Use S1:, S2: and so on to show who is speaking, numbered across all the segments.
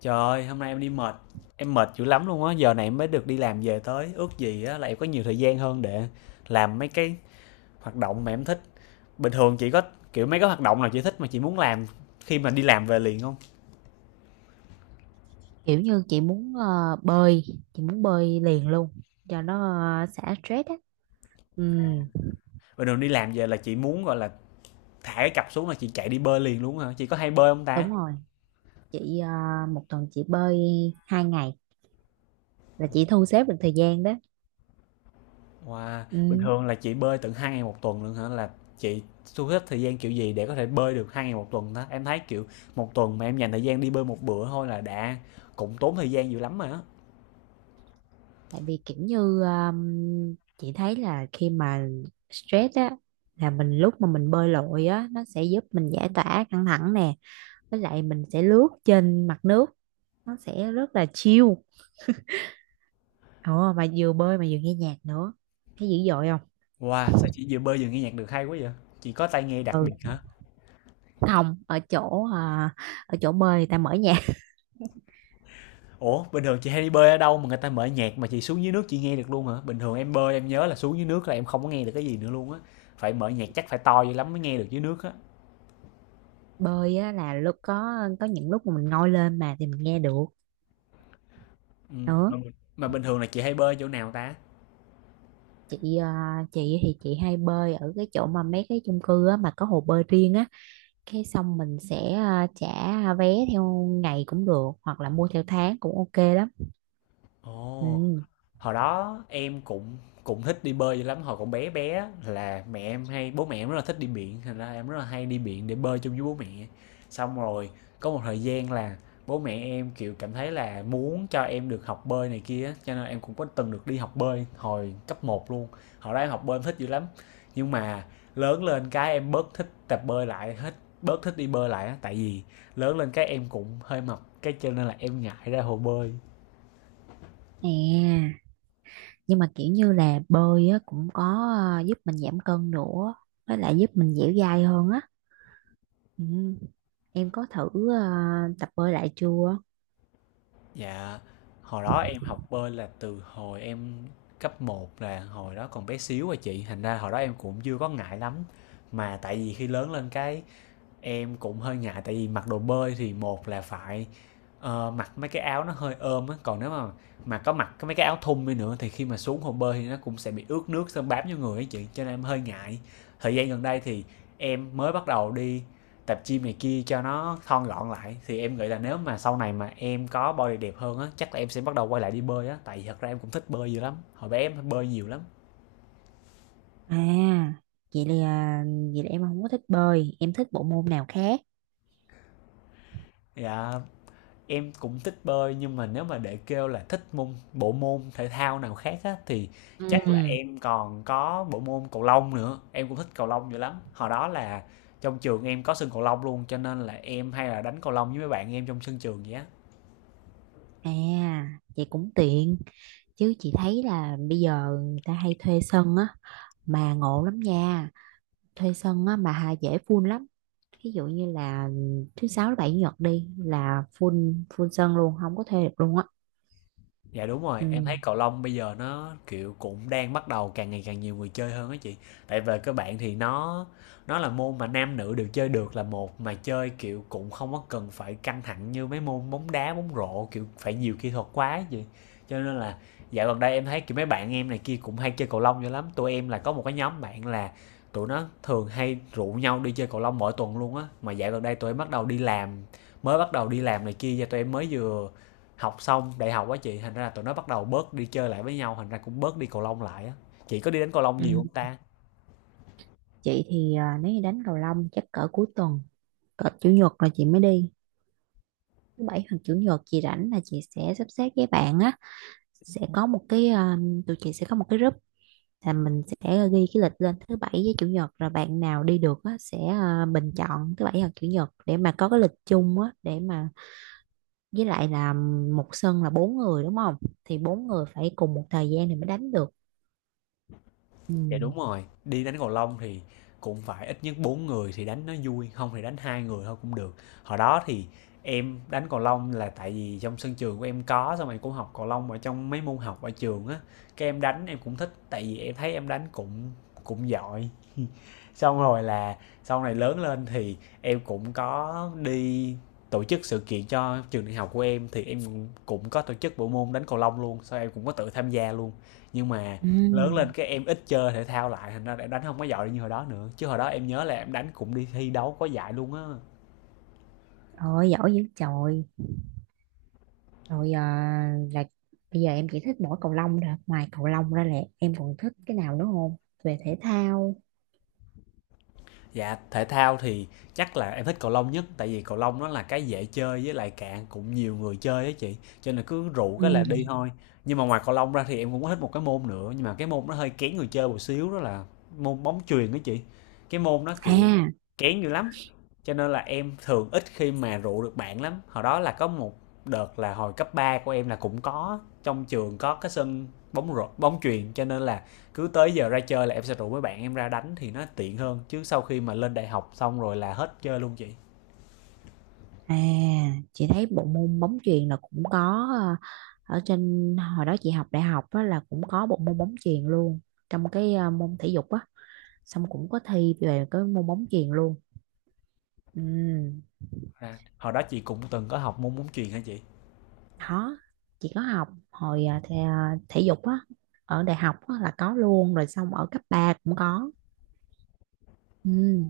S1: Trời ơi, hôm nay em đi mệt, em mệt dữ lắm luôn á, giờ này em mới được đi làm về tới, ước gì á là em có nhiều thời gian hơn để làm mấy cái hoạt động mà em thích. Bình thường chị có kiểu mấy cái hoạt động nào chị thích mà chị muốn làm khi mà đi làm về liền không?
S2: Kiểu như chị muốn bơi, chị muốn bơi liền luôn cho nó xả stress á. Ừ.
S1: Bình thường đi làm về là chị muốn gọi là thả cái cặp xuống là chị chạy đi bơi liền luôn hả? Chị có hay bơi không ta?
S2: Đúng rồi. Chị một tuần chị bơi 2 ngày, là chị thu xếp được thời gian đó.
S1: Wow, bình
S2: Ừ.
S1: thường là chị bơi tận hai ngày một tuần luôn hả? Là chị thu hết thời gian kiểu gì để có thể bơi được hai ngày một tuần đó? Em thấy kiểu một tuần mà em dành thời gian đi bơi một bữa thôi là đã cũng tốn thời gian dữ lắm rồi á.
S2: Tại vì kiểu như chị thấy là khi mà stress á, là mình lúc mà mình bơi lội á nó sẽ giúp mình giải tỏa căng thẳng nè, với lại mình sẽ lướt trên mặt nước, nó sẽ rất là chill. Ồ mà vừa bơi mà vừa nghe nhạc nữa, thấy dữ dội.
S1: Wow, sao chị vừa bơi vừa nghe nhạc được hay quá vậy? Chị có tai nghe đặc
S2: Không.
S1: biệt hả?
S2: Không, ở chỗ à, ở chỗ bơi người ta mở nhạc.
S1: Ủa, bình thường chị hay đi bơi ở đâu mà người ta mở nhạc mà chị xuống dưới nước chị nghe được luôn hả? Bình thường em bơi em nhớ là xuống dưới nước là em không có nghe được cái gì nữa luôn á. Phải mở nhạc chắc phải to dữ lắm mới nghe được dưới nước á.
S2: Bơi á, là lúc có những lúc mà mình ngồi lên mà thì mình nghe được
S1: Ừ.
S2: nữa.
S1: Mà, mà, bình thường là chị hay bơi chỗ nào ta?
S2: Chị à, chị thì chị hay bơi ở cái chỗ mà mấy cái chung cư á, mà có hồ bơi riêng á, cái xong mình sẽ trả vé theo ngày cũng được, hoặc là mua theo tháng cũng ok lắm.
S1: Ồ,
S2: Ừ.
S1: hồi đó em cũng cũng thích đi bơi dữ lắm hồi còn bé bé, là mẹ em hay bố mẹ em rất là thích đi biển, thành ra em rất là hay đi biển để bơi chung với bố mẹ. Xong rồi có một thời gian là bố mẹ em kiểu cảm thấy là muốn cho em được học bơi này kia á, cho nên em cũng có từng được đi học bơi hồi cấp một luôn. Hồi đó em học bơi em thích dữ lắm, nhưng mà lớn lên cái em bớt thích tập bơi lại hết, bớt thích đi bơi lại á, tại vì lớn lên cái em cũng hơi mập, cái cho nên là em ngại ra hồ bơi.
S2: Nè, nhưng mà kiểu như là bơi á, cũng có giúp mình giảm cân nữa, với lại giúp mình dẻo dai hơn á. Ừ. Em có thử tập bơi lại chưa?
S1: Dạ, hồi đó em học bơi là từ hồi em cấp một, là hồi đó còn bé xíu à chị, thành ra hồi đó em cũng chưa có ngại lắm. Mà tại vì khi lớn lên cái em cũng hơi ngại, tại vì mặc đồ bơi thì một là phải, mặc mấy cái áo nó hơi ôm á, còn nếu mà có mặc cái mấy cái áo thun đi nữa thì khi mà xuống hồ bơi thì nó cũng sẽ bị ướt nước xong bám vô người ấy chị, cho nên em hơi ngại. Thời gian gần đây thì em mới bắt đầu đi tập gym này kia cho nó thon gọn lại, thì em nghĩ là nếu mà sau này mà em có body đẹp hơn á, chắc là em sẽ bắt đầu quay lại đi bơi á, tại vì thật ra em cũng thích bơi dữ lắm, hồi bé em bơi nhiều lắm.
S2: À, vậy là vậy là em không có thích bơi, em thích bộ môn nào khác.
S1: Dạ. Em cũng thích bơi, nhưng mà nếu mà để kêu là thích bộ môn thể thao nào khác á, thì chắc là
S2: Ừ.
S1: em còn có bộ môn cầu lông nữa, em cũng thích cầu lông dữ lắm. Hồi đó là trong trường em có sân cầu lông luôn, cho nên là em hay là đánh cầu lông với mấy bạn em trong sân trường vậy á.
S2: À, vậy cũng tiện, chứ chị thấy là bây giờ người ta hay thuê sân á, mà ngộ lắm nha. Thuê sân á mà hà dễ full lắm. Ví dụ như là thứ sáu, thứ bảy, chủ nhật đi là full full sân luôn, không có thuê được luôn á.
S1: Dạ đúng rồi,
S2: Ừ.
S1: em thấy cầu lông bây giờ nó kiểu cũng đang bắt đầu càng ngày càng nhiều người chơi hơn á chị. Tại về các bạn thì nó là môn mà nam nữ đều chơi được là một, mà chơi kiểu cũng không có cần phải căng thẳng như mấy môn bóng đá, bóng rổ kiểu phải nhiều kỹ thuật quá á chị. Cho nên là dạo gần đây em thấy kiểu mấy bạn em này kia cũng hay chơi cầu lông dữ lắm. Tụi em là có một cái nhóm bạn là tụi nó thường hay rủ nhau đi chơi cầu lông mỗi tuần luôn á. Mà dạo gần đây tụi em bắt đầu đi làm, mới bắt đầu đi làm này kia, và tụi em mới vừa học xong đại học á chị, thành ra là tụi nó bắt đầu bớt đi chơi lại với nhau, thành ra cũng bớt đi cầu lông lại á. Chị có đi đánh cầu lông nhiều
S2: Ừ.
S1: không ta?
S2: Chị thì à, nếu như đánh cầu lông chắc cỡ cuối tuần, cỡ chủ nhật là chị mới đi. Thứ bảy hoặc chủ nhật chị rảnh là chị sẽ sắp xếp với bạn á, sẽ có một cái tụi chị sẽ có một cái group, là mình sẽ ghi cái lịch lên thứ bảy với chủ nhật, rồi bạn nào đi được á, sẽ bình chọn thứ bảy hoặc chủ nhật để mà có cái lịch chung á để mà, với lại là một sân là bốn người đúng không, thì bốn người phải cùng một thời gian thì mới đánh được. Ừ.
S1: Dạ đúng rồi, đi đánh cầu lông thì cũng phải ít nhất bốn người thì đánh nó vui, không thì đánh hai người thôi cũng được. Hồi đó thì em đánh cầu lông là tại vì trong sân trường của em có, xong rồi cũng học cầu lông ở trong mấy môn học ở trường á, cái em đánh em cũng thích, tại vì em thấy em đánh cũng cũng giỏi. Xong rồi là sau này lớn lên thì em cũng có đi tổ chức sự kiện cho trường đại học của em, thì có tổ chức bộ môn đánh cầu lông luôn, sau em cũng có tự tham gia luôn, nhưng mà
S2: Ừ.
S1: lớn lên cái em ít chơi thể thao lại, thành ra em đánh không có giỏi như hồi đó nữa, chứ hồi đó em nhớ là em đánh cũng đi thi đấu có giải luôn á.
S2: Ôi giỏi dữ trời. Rồi à, là bây giờ em chỉ thích mỗi cầu lông thôi, ngoài cầu lông ra là em còn thích cái nào nữa không, về thể thao?
S1: Dạ thể thao thì chắc là em thích cầu lông nhất, tại vì cầu lông nó là cái dễ chơi, với lại cạn cũng nhiều người chơi á chị, cho nên cứ rủ cái là đi
S2: Ừ.
S1: thôi. Nhưng mà ngoài cầu lông ra thì em cũng có thích một cái môn nữa, nhưng mà cái môn nó hơi kén người chơi một xíu, đó là môn bóng chuyền đó chị, cái môn nó kiểu
S2: À.
S1: kén dữ lắm. Cho nên là em thường ít khi mà rủ được bạn lắm. Hồi đó là có một đợt là hồi cấp 3 của em là cũng có, trong trường có cái sân bóng rổ, bóng chuyền, cho nên là cứ tới giờ ra chơi là em sẽ rủ mấy bạn em ra đánh thì nó tiện hơn, chứ sau khi mà lên đại học xong rồi là hết chơi luôn chị.
S2: À, chị thấy bộ môn bóng chuyền là cũng có ở trên hồi đó chị học đại học á, là cũng có bộ môn bóng chuyền luôn, trong cái môn thể dục á, xong cũng có thi về cái môn bóng chuyền luôn. Ừ.
S1: À, hồi đó chị cũng từng có học môn bóng chuyền hả chị?
S2: Đó, chị có học hồi thể dục á ở đại học á, là có luôn, rồi xong ở cấp ba cũng có. Ừ,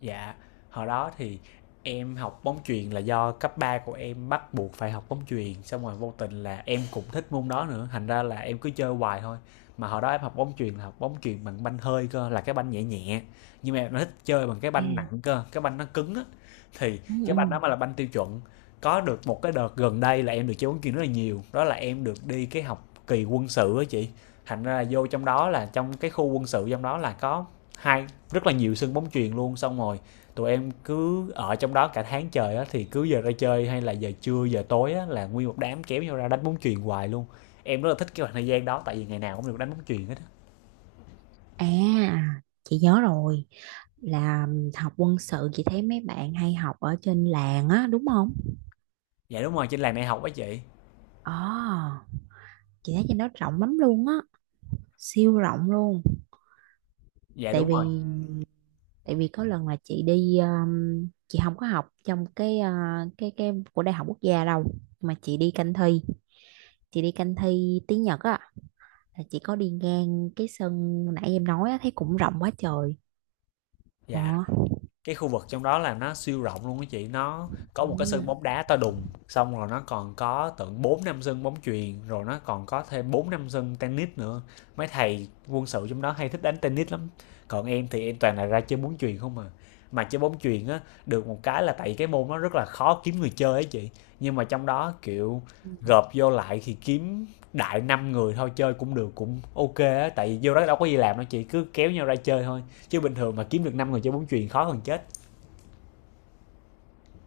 S1: Dạ, hồi đó thì em học bóng chuyền là do cấp 3 của em bắt buộc phải học bóng chuyền, xong rồi vô tình là em cũng thích môn đó nữa, thành ra là em cứ chơi hoài thôi. Mà hồi đó em học bóng chuyền là học bóng chuyền bằng banh hơi cơ, là cái banh nhẹ nhẹ. Nhưng mà em lại thích chơi bằng cái
S2: à,
S1: banh nặng cơ, cái banh nó cứng á. Thì
S2: ừ,
S1: cái banh
S2: ừ.
S1: đó mới là banh tiêu chuẩn. Có được một cái đợt gần đây là em được chơi bóng chuyền rất là nhiều, đó là em được đi cái học kỳ quân sự á chị. Thành ra là vô trong đó là trong cái khu quân sự, trong đó là có hai rất là nhiều sân bóng chuyền luôn, xong rồi tụi em cứ ở trong đó cả tháng trời á, thì cứ giờ ra chơi hay là giờ trưa giờ tối á là nguyên một đám kéo nhau ra đánh bóng chuyền hoài luôn. Em rất là thích cái khoảng thời gian đó, tại vì ngày nào cũng được đánh bóng chuyền hết á.
S2: À, chị nhớ rồi, là học quân sự chị thấy mấy bạn hay học ở trên làng á đúng không?
S1: Dạ đúng rồi, trên làng đại học á chị.
S2: Ờ, chị thấy trên đó rộng lắm luôn á, siêu rộng luôn.
S1: Dạ
S2: tại
S1: đúng rồi.
S2: vì tại vì có lần là chị đi chị không có học trong cái cái của đại học quốc gia đâu, mà chị đi canh thi tiếng Nhật á, là chị có đi ngang cái sân nãy em nói á, thấy cũng rộng quá trời. Ờ.
S1: Dạ cái khu vực trong đó là nó siêu rộng luôn á chị, nó có một cái
S2: Ừ.
S1: sân bóng đá to đùng, xong rồi nó còn có tận bốn năm sân bóng chuyền, rồi nó còn có thêm bốn năm sân tennis nữa. Mấy thầy quân sự trong đó hay thích đánh tennis lắm, còn em thì em toàn là ra chơi bóng chuyền không à. Mà chơi bóng chuyền á, được một cái là tại cái môn nó rất là khó kiếm người chơi ấy chị, nhưng mà trong đó kiểu gộp vô lại thì kiếm đại năm người thôi chơi cũng được, cũng ok á, tại vì vô đó đâu có gì làm đâu chị, cứ kéo nhau ra chơi thôi, chứ bình thường mà kiếm được 5 người chơi bóng chuyền khó hơn chết.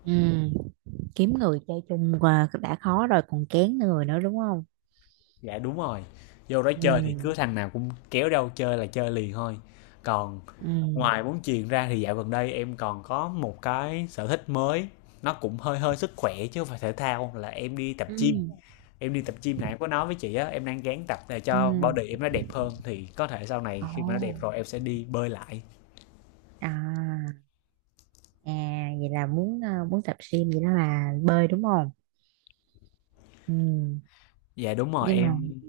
S2: Ừ. Kiếm người chơi chung là đã khó rồi còn kén người nữa đúng không?
S1: Dạ đúng rồi, vô đó
S2: Ừ.
S1: chơi thì cứ thằng nào cũng kéo đâu chơi là chơi liền thôi. Còn
S2: Ừ.
S1: ngoài bóng chuyền ra thì dạo gần đây em còn có một cái sở thích mới, nó cũng hơi hơi sức khỏe chứ không phải thể thao, là em đi tập gym
S2: Ừ.
S1: em đi tập gym này em có nói với chị á, em đang gán tập để
S2: Ừ.
S1: cho body em nó đẹp hơn, thì có thể sau này
S2: Ồ.
S1: khi mà nó đẹp rồi em sẽ đi bơi lại.
S2: À. À, vậy là muốn muốn tập gym, vậy đó là bơi đúng không? Ừ.
S1: Dạ đúng rồi
S2: Nhưng mà
S1: em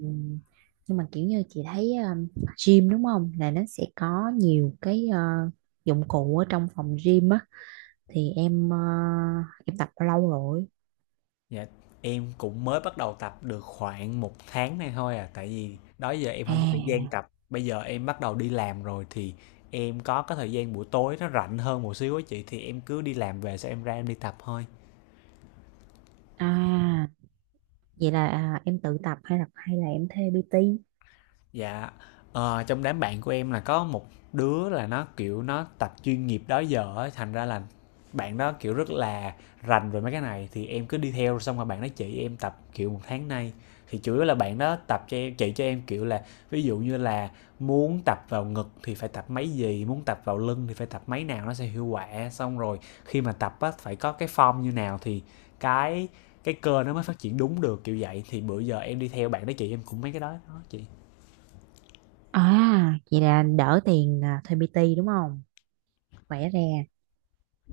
S2: nhưng mà kiểu như chị thấy gym đúng không? Là nó sẽ có nhiều cái dụng cụ ở trong phòng gym á, thì em em tập bao lâu rồi?
S1: Dạ, em cũng mới bắt đầu tập được khoảng một tháng nay thôi à, tại vì đó giờ em không có thời gian
S2: À.
S1: tập. Bây giờ em bắt đầu đi làm rồi thì em có cái thời gian buổi tối nó rảnh hơn một xíu á chị, thì em cứ đi làm về sau em ra em đi tập thôi.
S2: À, vậy là à, em tự tập hay là em thuê PT?
S1: Dạ, trong đám bạn của em là có một đứa là nó, kiểu, nó tập chuyên nghiệp đó giờ á, thành ra là bạn đó, kiểu, rất là rành về mấy cái này thì em cứ đi theo xong rồi bạn đó chỉ em tập, kiểu, một tháng nay. Thì chủ yếu là bạn đó tập cho em chỉ cho em, kiểu là, ví dụ như là muốn tập vào ngực thì phải tập mấy gì, muốn tập vào lưng thì phải tập mấy nào nó sẽ hiệu quả, xong rồi khi mà tập á phải có cái form như nào thì cái cái cơ nó mới phát triển đúng được, kiểu vậy. Thì bữa giờ em đi theo bạn đó chị em cũng mấy cái đó đó chị.
S2: À, vậy là đỡ tiền à, thuê PT đúng không? Khỏe ra.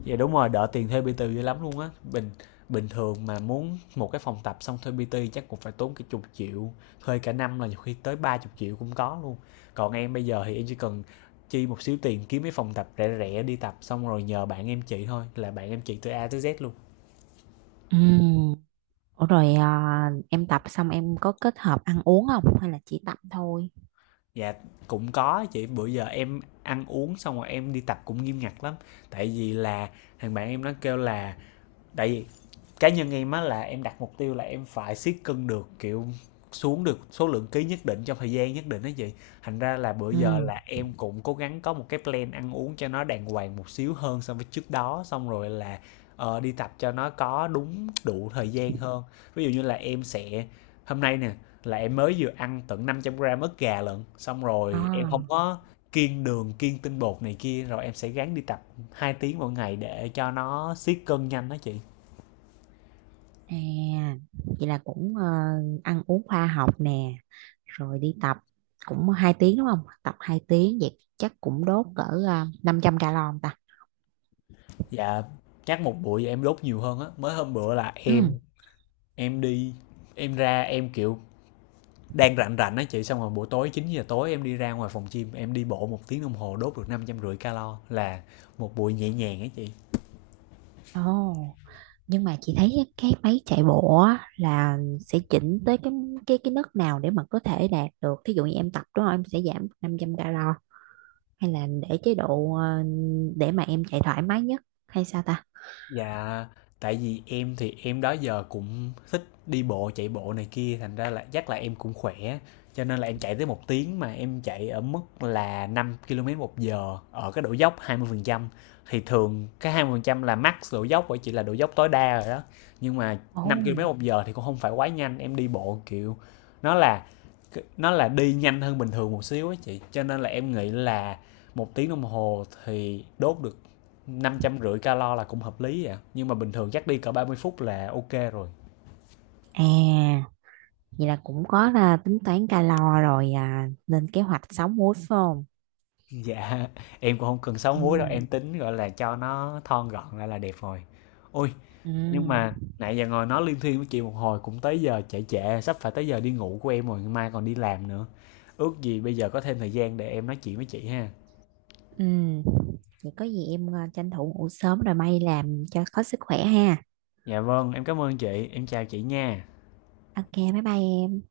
S1: Dạ đúng rồi, đỡ tiền thuê PT dữ lắm luôn á. Bình bình thường mà muốn một cái phòng tập xong thuê PT chắc cũng phải tốn cái chục triệu, thuê cả năm là nhiều khi tới 30 triệu cũng có luôn. Còn em bây giờ thì em chỉ cần chi một xíu tiền kiếm cái phòng tập rẻ rẻ đi tập xong rồi nhờ bạn em chị thôi, là bạn em chị từ A tới Z luôn.
S2: Ừ. Ủa rồi à, em tập xong em có kết hợp ăn uống không, hay là chỉ tập thôi?
S1: Dạ cũng có chị, bữa giờ em ăn uống xong rồi em đi tập cũng nghiêm ngặt lắm, tại vì là thằng bạn em nó kêu là, tại vì cá nhân em á là em đặt mục tiêu là em phải siết cân được, kiểu xuống được số lượng ký nhất định trong thời gian nhất định đó chị. Thành ra là bữa giờ
S2: Ừ.
S1: là em cũng cố gắng có một cái plan ăn uống cho nó đàng hoàng một xíu hơn so với trước đó, xong rồi là đi tập cho nó có đúng đủ thời gian hơn. Ví dụ như là em sẽ, hôm nay nè, là em mới vừa ăn tận 500 gram ức gà lận, xong rồi em
S2: À,
S1: không có kiêng đường kiêng tinh bột này kia, rồi em sẽ gắng đi tập 2 tiếng mỗi ngày để cho nó siết cân nhanh đó chị.
S2: à, vậy là cũng ăn uống khoa học nè, rồi đi tập cũng 2 tiếng đúng không? Tập 2 tiếng vậy chắc cũng đốt cỡ 500 calo không ta.
S1: Dạ, chắc một bụi em đốt nhiều hơn á. Mới hôm bữa là em
S2: Ừ.
S1: em đi, em ra em kiểu đang rảnh rảnh á chị, xong rồi buổi tối 9 giờ tối em đi ra ngoài phòng gym em đi bộ một tiếng đồng hồ đốt được 550 calo, là một buổi nhẹ nhàng á chị.
S2: Ồ, nhưng mà chị thấy cái máy chạy bộ á, là sẽ chỉnh tới cái mức nào để mà có thể đạt được. Thí dụ như em tập đúng không? Em sẽ giảm 500 calo, hay là để chế độ để mà em chạy thoải mái nhất, hay sao ta?
S1: Dạ, tại vì em thì em đó giờ cũng thích đi bộ, chạy bộ này kia, thành ra là chắc là em cũng khỏe. Cho nên là em chạy tới một tiếng mà em chạy ở mức là 5 km một giờ ở cái độ dốc 20%. Thì thường cái 20% là max độ dốc, bởi chỉ là độ dốc tối đa rồi đó. Nhưng mà
S2: Ồ.
S1: 5 km một giờ thì cũng không phải quá nhanh, em đi bộ kiểu nó là nó là đi nhanh hơn bình thường một xíu á chị. Cho nên là em nghĩ là một tiếng đồng hồ thì đốt được 550 calo là cũng hợp lý vậy, nhưng mà bình thường chắc đi cỡ 30 phút là ok rồi.
S2: À, vậy là cũng có là tính toán calo rồi à, nên kế hoạch sống muối phải không?
S1: Dạ em cũng không cần sáu múi đâu,
S2: Ừ.
S1: em tính gọi là cho nó thon gọn lại là đẹp rồi. Ôi,
S2: Ừ.
S1: nhưng mà nãy giờ ngồi nói liên thiên với chị một hồi cũng tới giờ trễ trễ, sắp phải tới giờ đi ngủ của em rồi, mai còn đi làm nữa. Ước gì bây giờ có thêm thời gian để em nói chuyện với chị ha.
S2: Ừ. Vậy có gì em tranh thủ ngủ sớm rồi may làm cho có sức khỏe ha.
S1: Dạ vâng em cảm ơn chị, em chào chị nha.
S2: Ok, bye bye em.